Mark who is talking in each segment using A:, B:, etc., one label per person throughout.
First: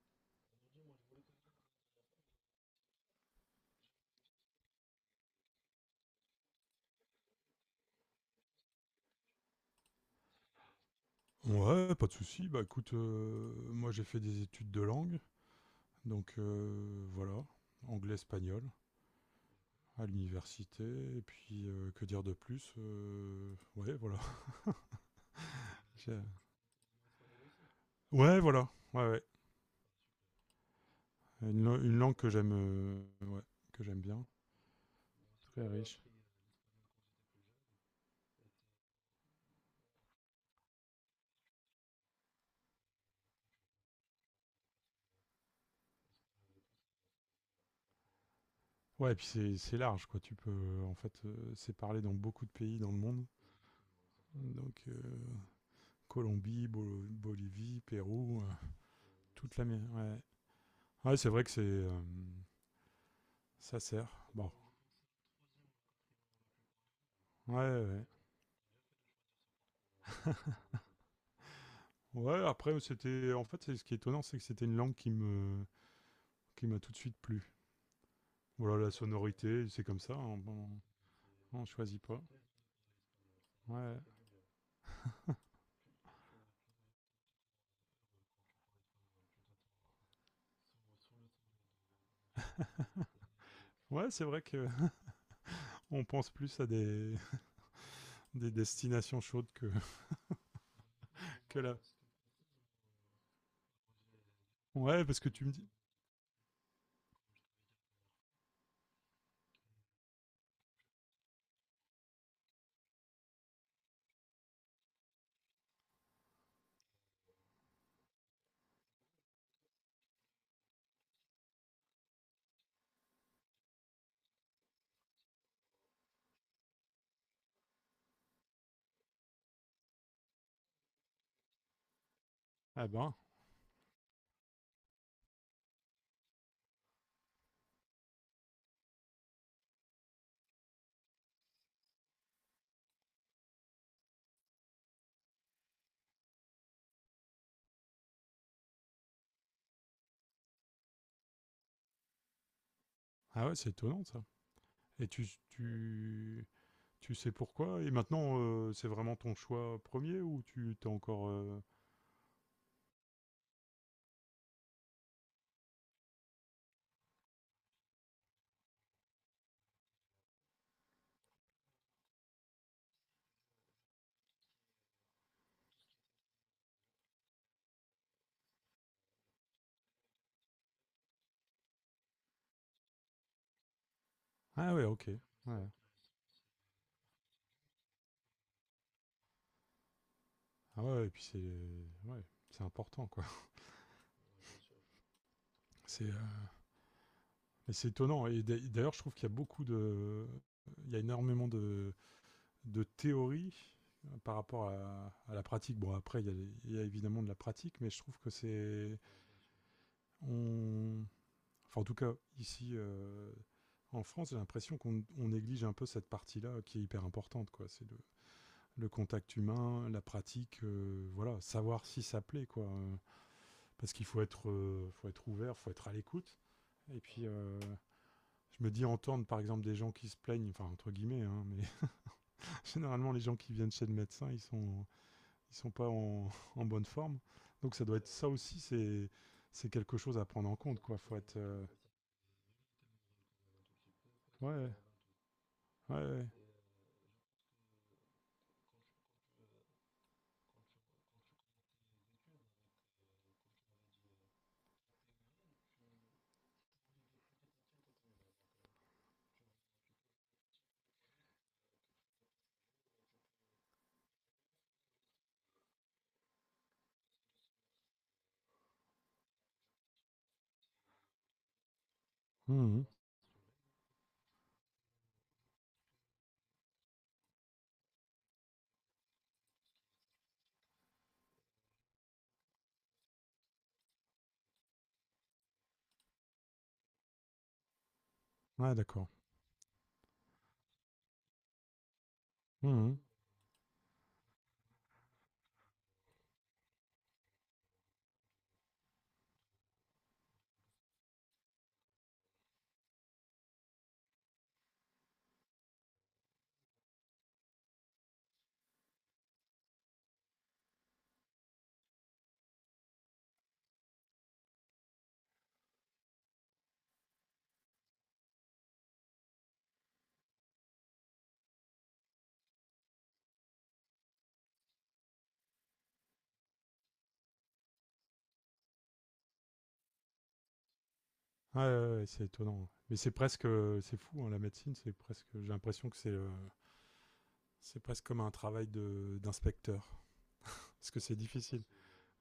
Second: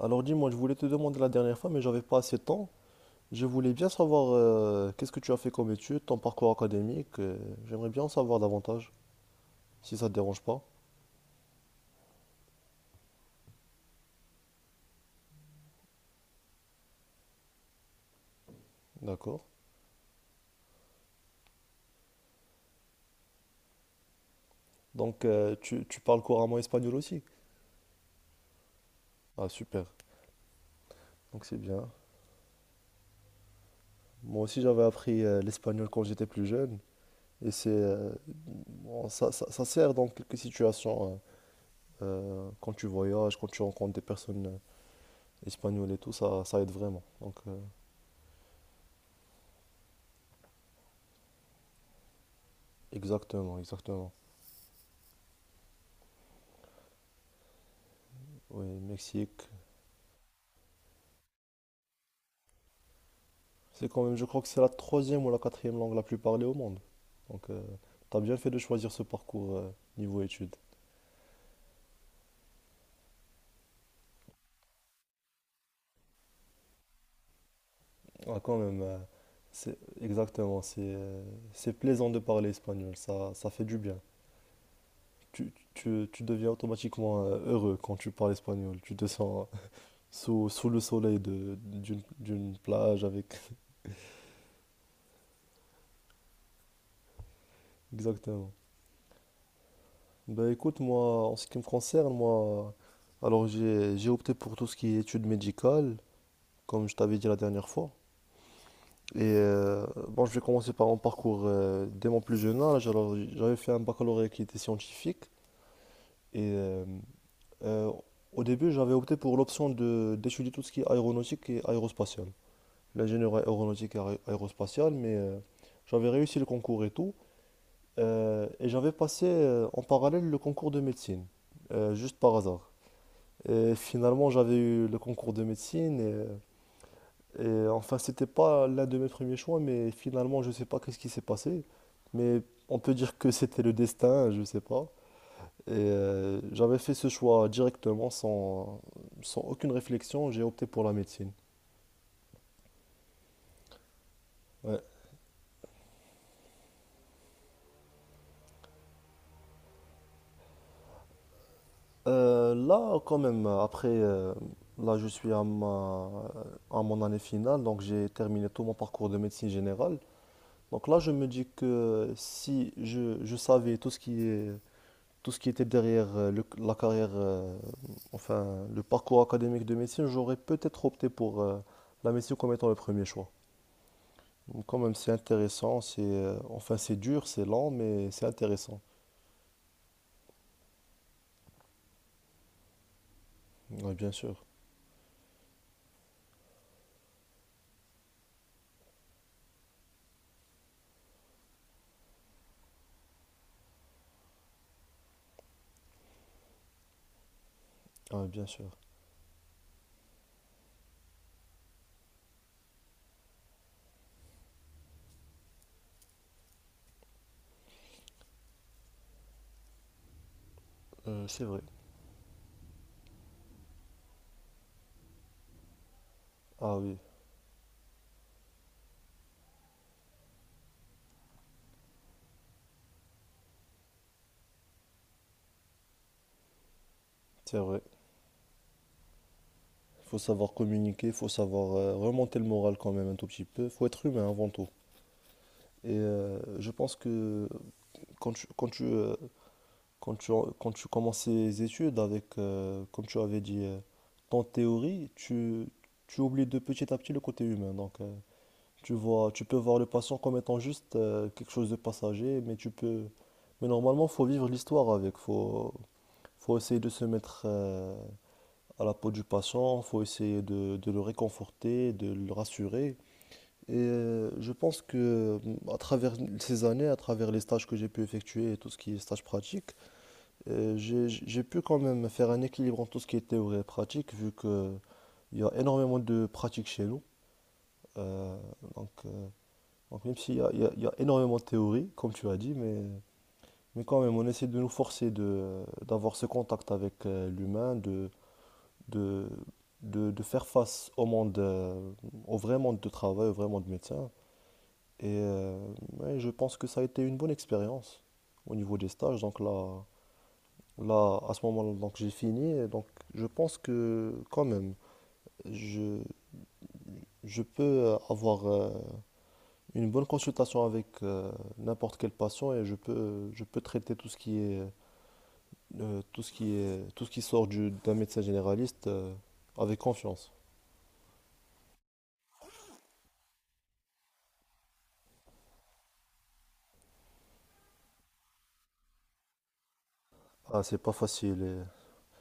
A: Alors dis-moi, je voulais te demander la dernière fois, mais j'avais pas assez de temps. Je voulais bien savoir qu'est-ce que tu as fait comme études, ton parcours académique. J'aimerais bien en savoir davantage, si ça te dérange pas.
B: Ouais, pas de souci. Bah écoute, moi j'ai fait des études de langue, voilà, anglais-espagnol
A: D'accord.
B: à l'université. Et puis, que dire de plus? Ouais, voilà.
A: Donc tu
B: J'ai,
A: parles couramment espagnol aussi.
B: ouais, voilà, ouais, ouais,
A: Ah super. Donc c'est
B: une lan
A: bien.
B: une langue que j'aime, ouais, que j'aime bien,
A: Moi aussi j'avais appris
B: très
A: l'espagnol
B: riche.
A: quand j'étais plus jeune. Et c'est bon, ça sert dans quelques situations. Quand tu voyages, quand tu rencontres des personnes espagnoles et tout, ça aide vraiment. Donc
B: Ouais, et puis c'est large quoi. Tu peux, c'est parlé dans beaucoup de pays dans le monde,
A: exactement, exactement.
B: donc heu, Colombie, Bolo Bolivie, Pérou,
A: Oui, Mexique.
B: toute l'Amé ouais. Ouais, c'est vrai que ça
A: C'est quand
B: sert.
A: même, je crois que
B: Bon,
A: c'est la troisième ou la quatrième langue la plus parlée au monde. Donc,
B: ouais, ouais.
A: tu t'as bien fait de choisir ce parcours niveau études.
B: Ouais, après, c'était. En fait, c'est- ce qui est étonnant, c'est que c'était une langue qui m'a tout de suite plu.
A: Ah, quand
B: Voilà,
A: même,
B: la sonorité,
A: c'est
B: c'est comme ça, hein.
A: exactement,
B: Bon, on
A: c'est
B: choisit
A: plaisant de
B: pas.
A: parler espagnol, ça fait du bien.
B: Ouais.
A: Tu deviens automatiquement heureux quand tu parles espagnol. Tu te sens sous, sous le soleil de, d'une, d'une plage avec...
B: Ouais, c'est vrai que on pense plus à des
A: Exactement.
B: destinations chaudes
A: Ben écoute, moi, en ce qui
B: que
A: me
B: là.
A: concerne, moi, alors j'ai opté pour tout ce qui est
B: Ouais, parce
A: études
B: que tu me dis.
A: médicales, comme je t'avais dit la dernière fois. Et bon, je vais commencer par mon parcours dès mon plus jeune âge. Alors, j'avais fait un baccalauréat qui était scientifique. Et euh, au début, j'avais opté pour l'option de d'étudier tout ce qui est aéronautique et aérospatiale. L'ingénierie aéronautique et aérospatiale, mais j'avais réussi le concours et tout. Et j'avais passé en parallèle le concours de médecine, juste par hasard.
B: Ah ben.
A: Et finalement, j'avais eu le concours de médecine. Et enfin, c'était pas l'un de mes premiers choix, mais finalement, je sais pas qu'est-ce qui s'est passé. Mais on peut dire que c'était le destin, je sais pas. Et j'avais fait ce choix directement, sans aucune réflexion, j'ai opté pour la médecine.
B: Ah ouais, c'est étonnant ça.
A: Ouais.
B: Et tu sais pourquoi? Et maintenant, c'est vraiment ton choix premier ou tu t'es encore. Euh,
A: Là, quand même, après, là, je suis à mon année finale, donc j'ai terminé tout mon parcours de médecine générale. Donc là, je me dis que si je savais tout ce qui est tout ce qui était derrière la carrière, enfin le parcours académique de médecine, j'aurais peut-être opté pour la médecine comme étant le premier choix. Donc,
B: ah
A: quand
B: ouais,
A: même,
B: ok.
A: c'est
B: Ouais.
A: intéressant, c'est enfin c'est dur, c'est lent, mais c'est intéressant.
B: Ah ouais, et puis c'est. Ouais, c'est important quoi.
A: Oui, bien sûr.
B: C'est. Euh, mais c'est étonnant. Et d'ailleurs, je trouve qu'il y a beaucoup de. Il y a énormément de théories par rapport à la pratique. Bon, après, il y a évidemment de la pratique, mais je trouve
A: Ah oui,
B: que
A: bien sûr.
B: c'est. On... Enfin, en tout cas, ici, en France, j'ai l'impression qu'on on néglige un peu cette partie-là, qui est hyper importante, quoi. Le contact humain, la pratique, voilà,
A: C'est vrai.
B: savoir si ça plaît, quoi. Parce qu'il faut faut être ouvert, il faut être à l'écoute.
A: Ah oui,
B: Et puis, je me dis entendre par exemple des gens qui se plaignent, enfin entre guillemets, hein, mais généralement les gens qui viennent chez le médecin, ils sont pas en, en bonne forme.
A: c'est
B: Donc
A: vrai.
B: ça doit être ça aussi, c'est quelque
A: Il
B: chose
A: faut
B: à prendre
A: savoir
B: en compte, quoi.
A: communiquer, il
B: Faut
A: faut
B: être. Euh,
A: savoir remonter le moral quand même un tout petit peu. Il faut être humain avant tout.
B: ouais,
A: Et
B: ouais, ouais.
A: je pense que quand tu, quand tu, euh, Quand tu, quand tu commences ces études avec, comme tu avais dit, ton théorie, tu oublies de petit à petit le côté humain. Donc, tu vois, tu peux voir le patient comme étant juste quelque chose de passager, mais tu peux, mais normalement, faut vivre l'histoire avec. Faut essayer de se mettre à la peau du patient. Faut essayer de le réconforter, de le
B: Mhm.
A: rassurer. Et je pense que, à travers ces années, à travers les stages que j'ai pu effectuer et tout ce qui est stage pratique j'ai pu quand même faire un équilibre entre tout ce qui est théorie et pratique, vu que il y a énormément de pratiques chez nous. Euh,
B: Ouais,
A: donc,
B: d'accord.
A: euh, donc même s'il y a, il y a énormément de théorie, comme tu as dit,
B: Mhm.
A: mais quand même, on essaie de nous forcer de, d'avoir ce contact avec l'humain, de, de faire face au monde, au vrai monde de travail, au vrai monde de médecin. Et ouais, je pense que ça a été une bonne expérience au niveau des stages. Là, à ce moment-là, donc j'ai fini. Donc, je pense que quand même, je, je peux avoir une bonne consultation avec n'importe quel patient et je peux traiter tout ce qui est, tout ce qui sort d'un médecin généraliste avec confiance.
B: Ouais, ouais, ouais, c'est étonnant. Mais c'est presque, c'est fou, hein, la médecine, c'est presque. J'ai l'impression que c'est presque comme un travail de d'inspecteur,
A: Ah, c'est
B: parce
A: pas
B: que c'est
A: facile.
B: difficile.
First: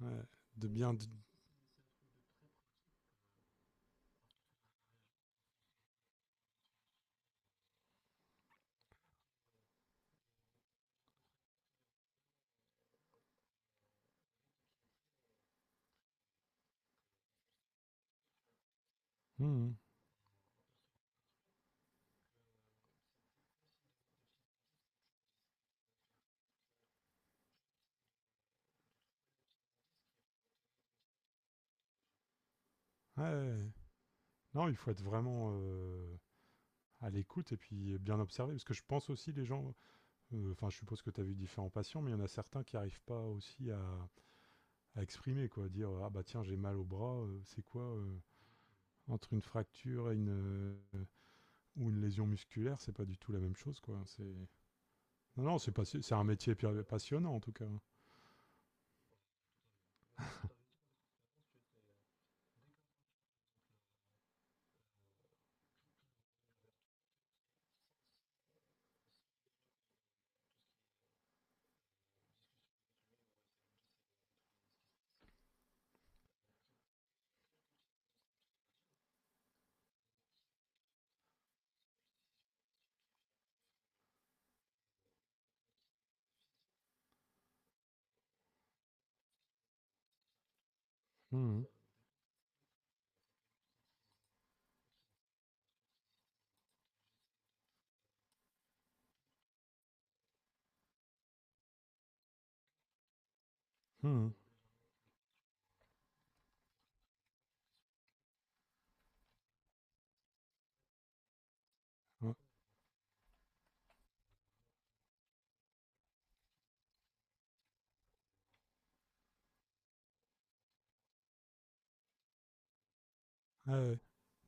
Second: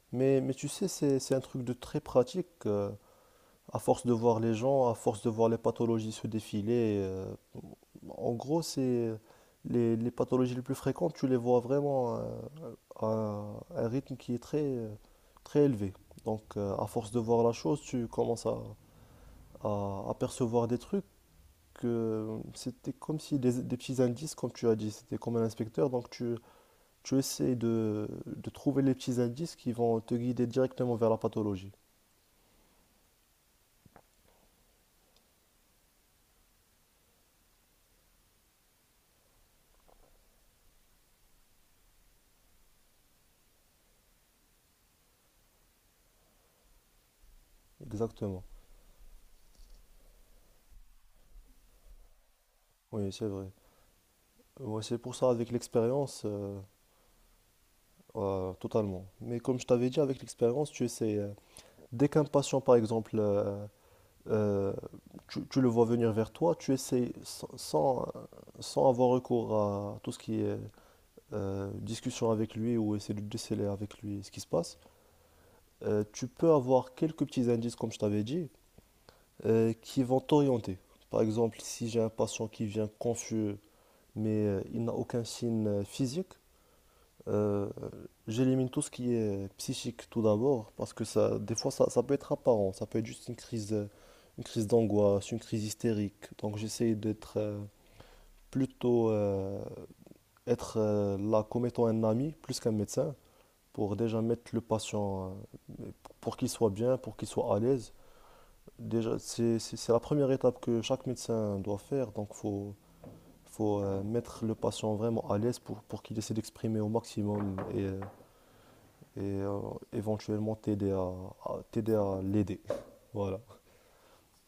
B: Ouais,
A: Mais tu
B: de
A: sais,
B: bien.
A: c'est un truc de très pratique. À force de voir les gens, à force de voir les pathologies se défiler, en gros, c'est les pathologies les plus fréquentes, tu les vois vraiment à un rythme qui est très élevé. Donc, à force de voir la chose, tu commences
B: Mhm.
A: à apercevoir des trucs que c'était comme si des petits indices, comme tu as dit, c'était comme un inspecteur. Donc, tu essaies de trouver les petits indices qui vont te guider directement vers la pathologie.
B: Ouais, ouais. Non, il faut être vraiment, à l'écoute et puis bien observer. Parce que je pense aussi les gens, enfin je suppose que tu as vu différents patients, mais il y en a certains qui n'arrivent pas aussi à exprimer, quoi, dire ah bah tiens j'ai mal au bras, c'est quoi,
A: Exactement.
B: entre une fracture et une, ou une lésion musculaire, c'est pas
A: Oui,
B: du
A: c'est
B: tout la
A: vrai.
B: même chose, quoi. C'est
A: Ouais, c'est pour ça,
B: non
A: avec
B: non c'est pas si, c'est
A: l'expérience,
B: un métier passionnant en tout cas.
A: totalement. Mais comme je t'avais dit, avec l'expérience, tu essaies. Dès qu'un patient, par exemple, euh, tu le vois venir vers toi, tu essaies sans avoir recours à tout ce qui est discussion avec lui ou essayer de déceler avec lui ce qui se passe, tu peux avoir quelques petits indices, comme je t'avais dit, qui vont t'orienter. Par exemple, si j'ai un patient qui vient confus, mais il n'a aucun signe physique. Euh, J'élimine tout ce qui est psychique tout d'abord, parce que ça, des
B: Mmh.
A: fois, ça peut être apparent, ça peut être juste une crise d'angoisse, une crise hystérique. Donc j'essaie d'être plutôt être là comme étant un ami plus qu'un médecin, pour déjà
B: Mmh.
A: mettre le patient, euh, pour qu'il soit bien, pour qu'il soit à l'aise. Déjà, c'est la première étape que chaque médecin doit faire, donc
B: Ouais.
A: faut mettre le patient vraiment à l'aise pour qu'il essaie d'exprimer au maximum et éventuellement t'aider à, t'aider à l'aider. Voilà.
B: Ah ouais.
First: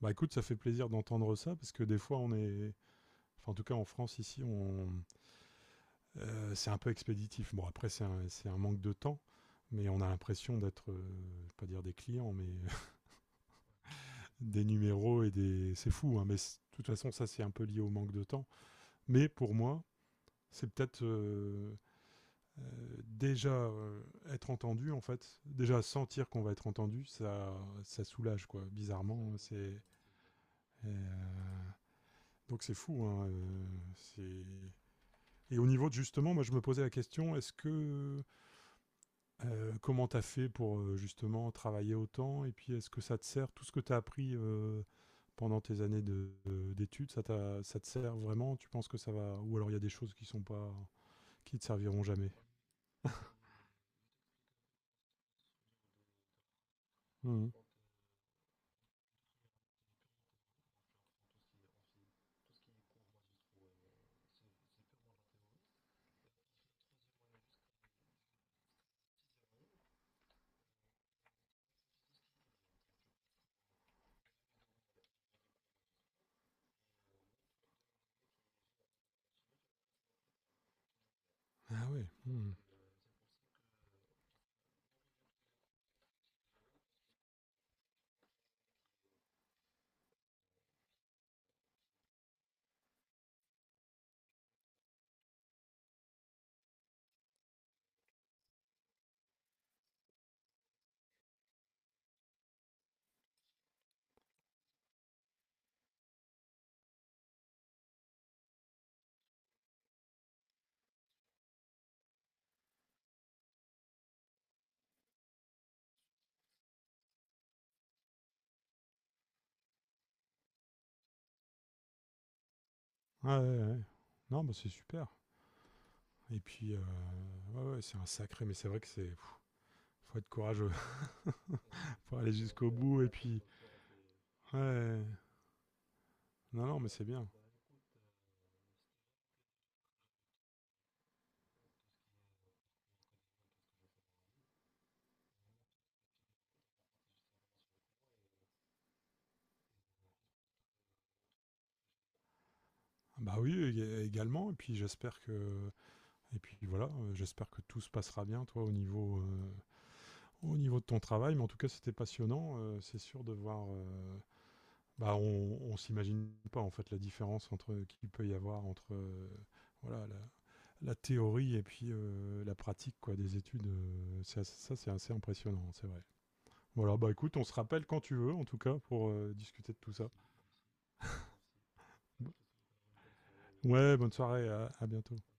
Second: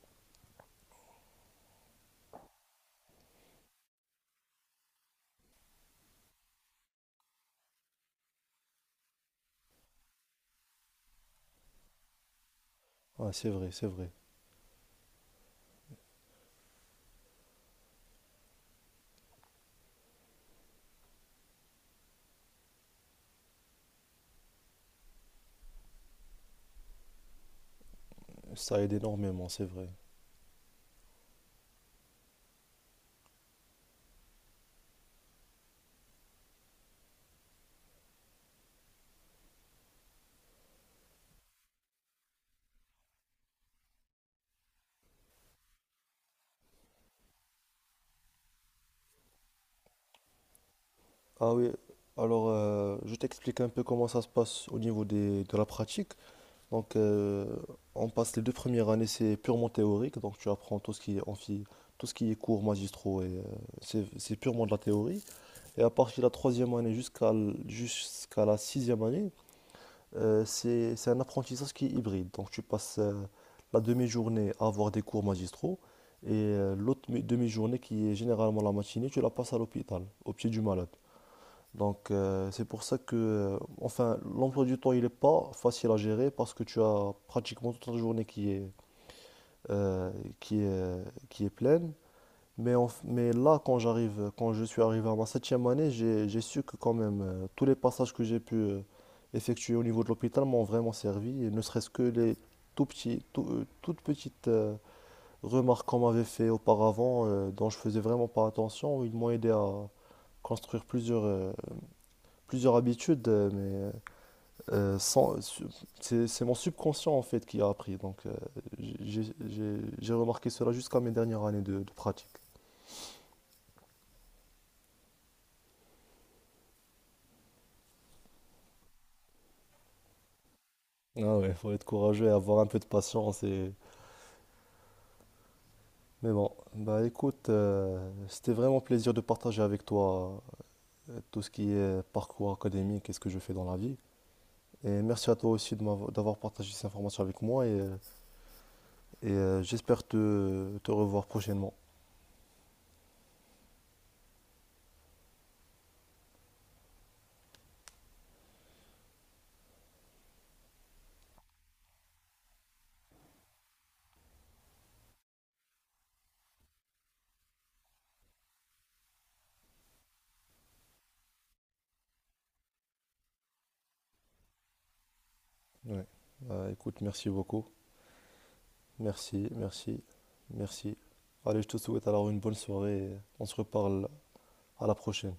B: Bah écoute, ça fait plaisir d'entendre ça parce que des fois on est, enfin en tout cas en France ici on, c'est un peu expéditif. Bon, après, c'est un manque de temps, mais on a l'impression d'être, je vais pas dire des clients, mais
A: Ah c'est vrai, c'est vrai.
B: des numéros et des. C'est fou, hein, mais de toute façon, ça, c'est un peu lié au manque de temps. Mais pour moi, c'est peut-être déjà, être entendu, en fait. Déjà sentir qu'on va être entendu, ça soulage, quoi.
A: Ça aide
B: Bizarrement,
A: énormément, c'est
B: c'est,
A: vrai.
B: euh, donc c'est fou, hein, c'est. Et au niveau de justement, moi je me posais la question, est-ce que comment tu as fait pour, justement travailler autant? Et puis est-ce que ça te sert tout ce que tu as appris, pendant tes années d'études? Ça te sert vraiment? Tu penses que ça va ou alors il y a des choses qui sont pas
A: Ah
B: qui te
A: oui,
B: serviront jamais?
A: alors je t'explique un peu comment ça se passe au niveau des, de la pratique. Donc
B: Mmh.
A: on passe les deux premières années, c'est purement théorique, donc tu apprends tout ce qui est amphi, tout ce qui est cours magistraux, et c'est purement de la théorie. Et à partir de la troisième année jusqu'à la sixième année, c'est un apprentissage qui est hybride. Donc tu passes la demi-journée à avoir des cours magistraux et l'autre demi-journée qui est généralement la matinée, tu la passes à l'hôpital, au pied du malade.
B: Ah ouais,
A: Donc
B: mmh.
A: c'est pour ça que, enfin, l'emploi du temps, il n'est pas facile à gérer parce que tu as pratiquement toute la journée qui est, euh, qui est, qui est pleine. Mais, mais là, quand je suis arrivé à ma septième année, j'ai su que quand même, tous les passages que j'ai pu effectuer au niveau de l'hôpital m'ont vraiment servi, et ne serait-ce que les tout petits, toutes petites remarques qu'on m'avait fait auparavant, dont je faisais vraiment pas attention, ils m'ont aidé à construire plusieurs, plusieurs habitudes, mais euh, sans, su- c'est mon subconscient en fait qui a appris. Donc, j'ai remarqué cela jusqu'à mes dernières années de pratique.
B: Ah ouais, ouais, ouais. Non, bah, c'est super. Et puis, ouais, ouais, c'est un sacré mais c'est vrai que c'est pff, faut être courageux
A: Ah ouais, faut être
B: pour
A: courageux et
B: aller
A: avoir un
B: jusqu'au
A: peu de
B: bout. Et
A: patience
B: puis
A: et...
B: ouais,
A: Mais bon,
B: non, non, mais c'est
A: bah
B: bien.
A: écoute, c'était vraiment un plaisir de partager avec toi tout ce qui est parcours académique et ce que je fais dans la vie. Et merci à toi aussi d'avoir partagé ces informations avec moi et j'espère te revoir prochainement.
B: Bah, oui, ég également. Et puis j'espère que, et puis voilà, j'espère que tout se passera bien, toi, au niveau de ton travail. Mais en tout cas, c'était passionnant, c'est sûr de voir, bah, on s'imagine pas en fait la différence entre qu'il peut y avoir entre voilà la théorie et puis la pratique quoi des études. Ça, c'est assez impressionnant, c'est vrai.
A: Ouais. Bah,
B: Voilà,
A: écoute,
B: bah
A: merci
B: écoute, on se
A: beaucoup.
B: rappelle quand tu veux, en tout cas, pour
A: Merci,
B: discuter de tout
A: merci,
B: ça.
A: merci. Allez, je te souhaite alors une bonne soirée et on se
B: Ouais,
A: reparle
B: bonne soirée, à
A: à la
B: bientôt.
A: prochaine.